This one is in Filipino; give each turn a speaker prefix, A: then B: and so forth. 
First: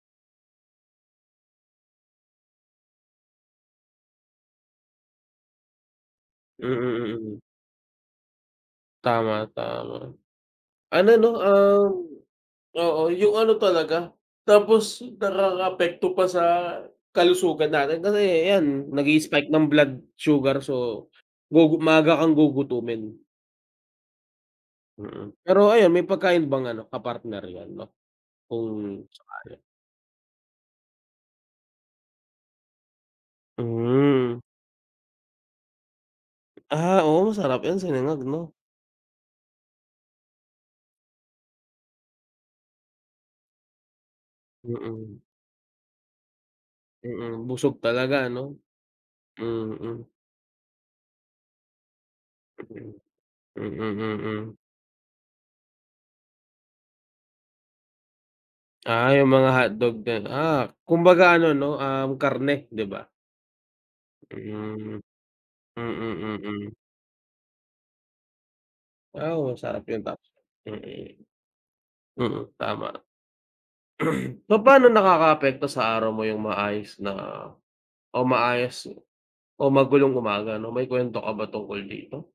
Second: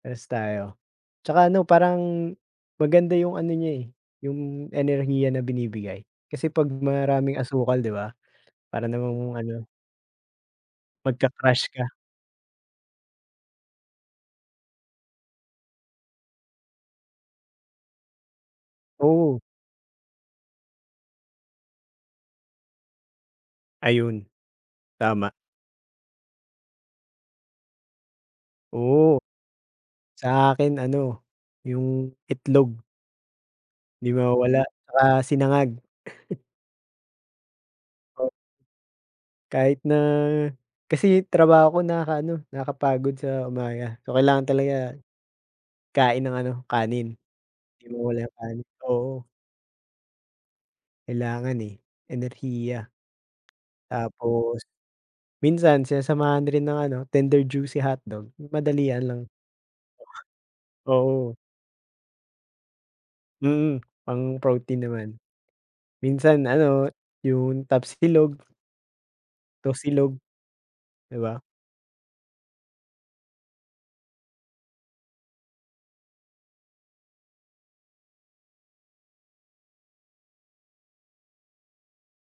A: Parehas tayo. 'Tsaka ano parang, maganda yung ano niya, eh, 'yung enerhiya na binibigay. Kasi
B: Mm,
A: pag maraming
B: mm.
A: asukal 'di ba, para namang
B: Tama,
A: ano
B: tama. Ano 'no,
A: magka-crash
B: um,
A: ka.
B: oo 'yung ano talaga, tapos nakaka-apekto pa sa kalusugan natin, kasi ayan nag
A: Oo.
B: i-spike ng blood sugar so, gugu maaga kang gugutumin.
A: Ayun.
B: Mm,
A: Tama.
B: pero ayan, may pagkain bang ano ka partner 'yan 'no, kung
A: Oo.
B: sakali.
A: Sa akin ano, 'yung itlog. 'Di
B: Hmm.
A: mawawala, 'tsaka sinangag.
B: Ah, oo, masarap 'yan sinangag
A: O
B: 'no.
A: Kahit na kasi trabaho ko nakaka-ano, nakapagod sa umaga. So kailangan talaga,
B: Mm.
A: kain ng ano, kanin.
B: Mm, busog
A: 'Di
B: talaga
A: mawawala 'yung
B: ano.
A: kanin, oo.
B: Mm.
A: Kailangan, eh, enerhiya.
B: Mm, mm.
A: Tapos, minsan sinasamahan rin ng ano, Tender Juicy hotdog, madalian
B: Ah
A: lang.
B: 'yung mga hotdog din, ah,
A: Oo.
B: kumbaga ano 'no, um, karne 'di ba.
A: Mm, pang protein
B: Hmm.
A: naman.
B: Mm,
A: Minsan
B: mm.
A: ano, 'yung tapsilog.
B: Ah oo, sarap 'yun
A: Tosilog,
B: tap
A: 'di
B: mm.
A: ba.
B: Mm, tama. Papa'no nakaka-apekto sa araw mo 'yung maayos na o maayos o magulong umaga 'no. May kuwento ka ba tungkol dito?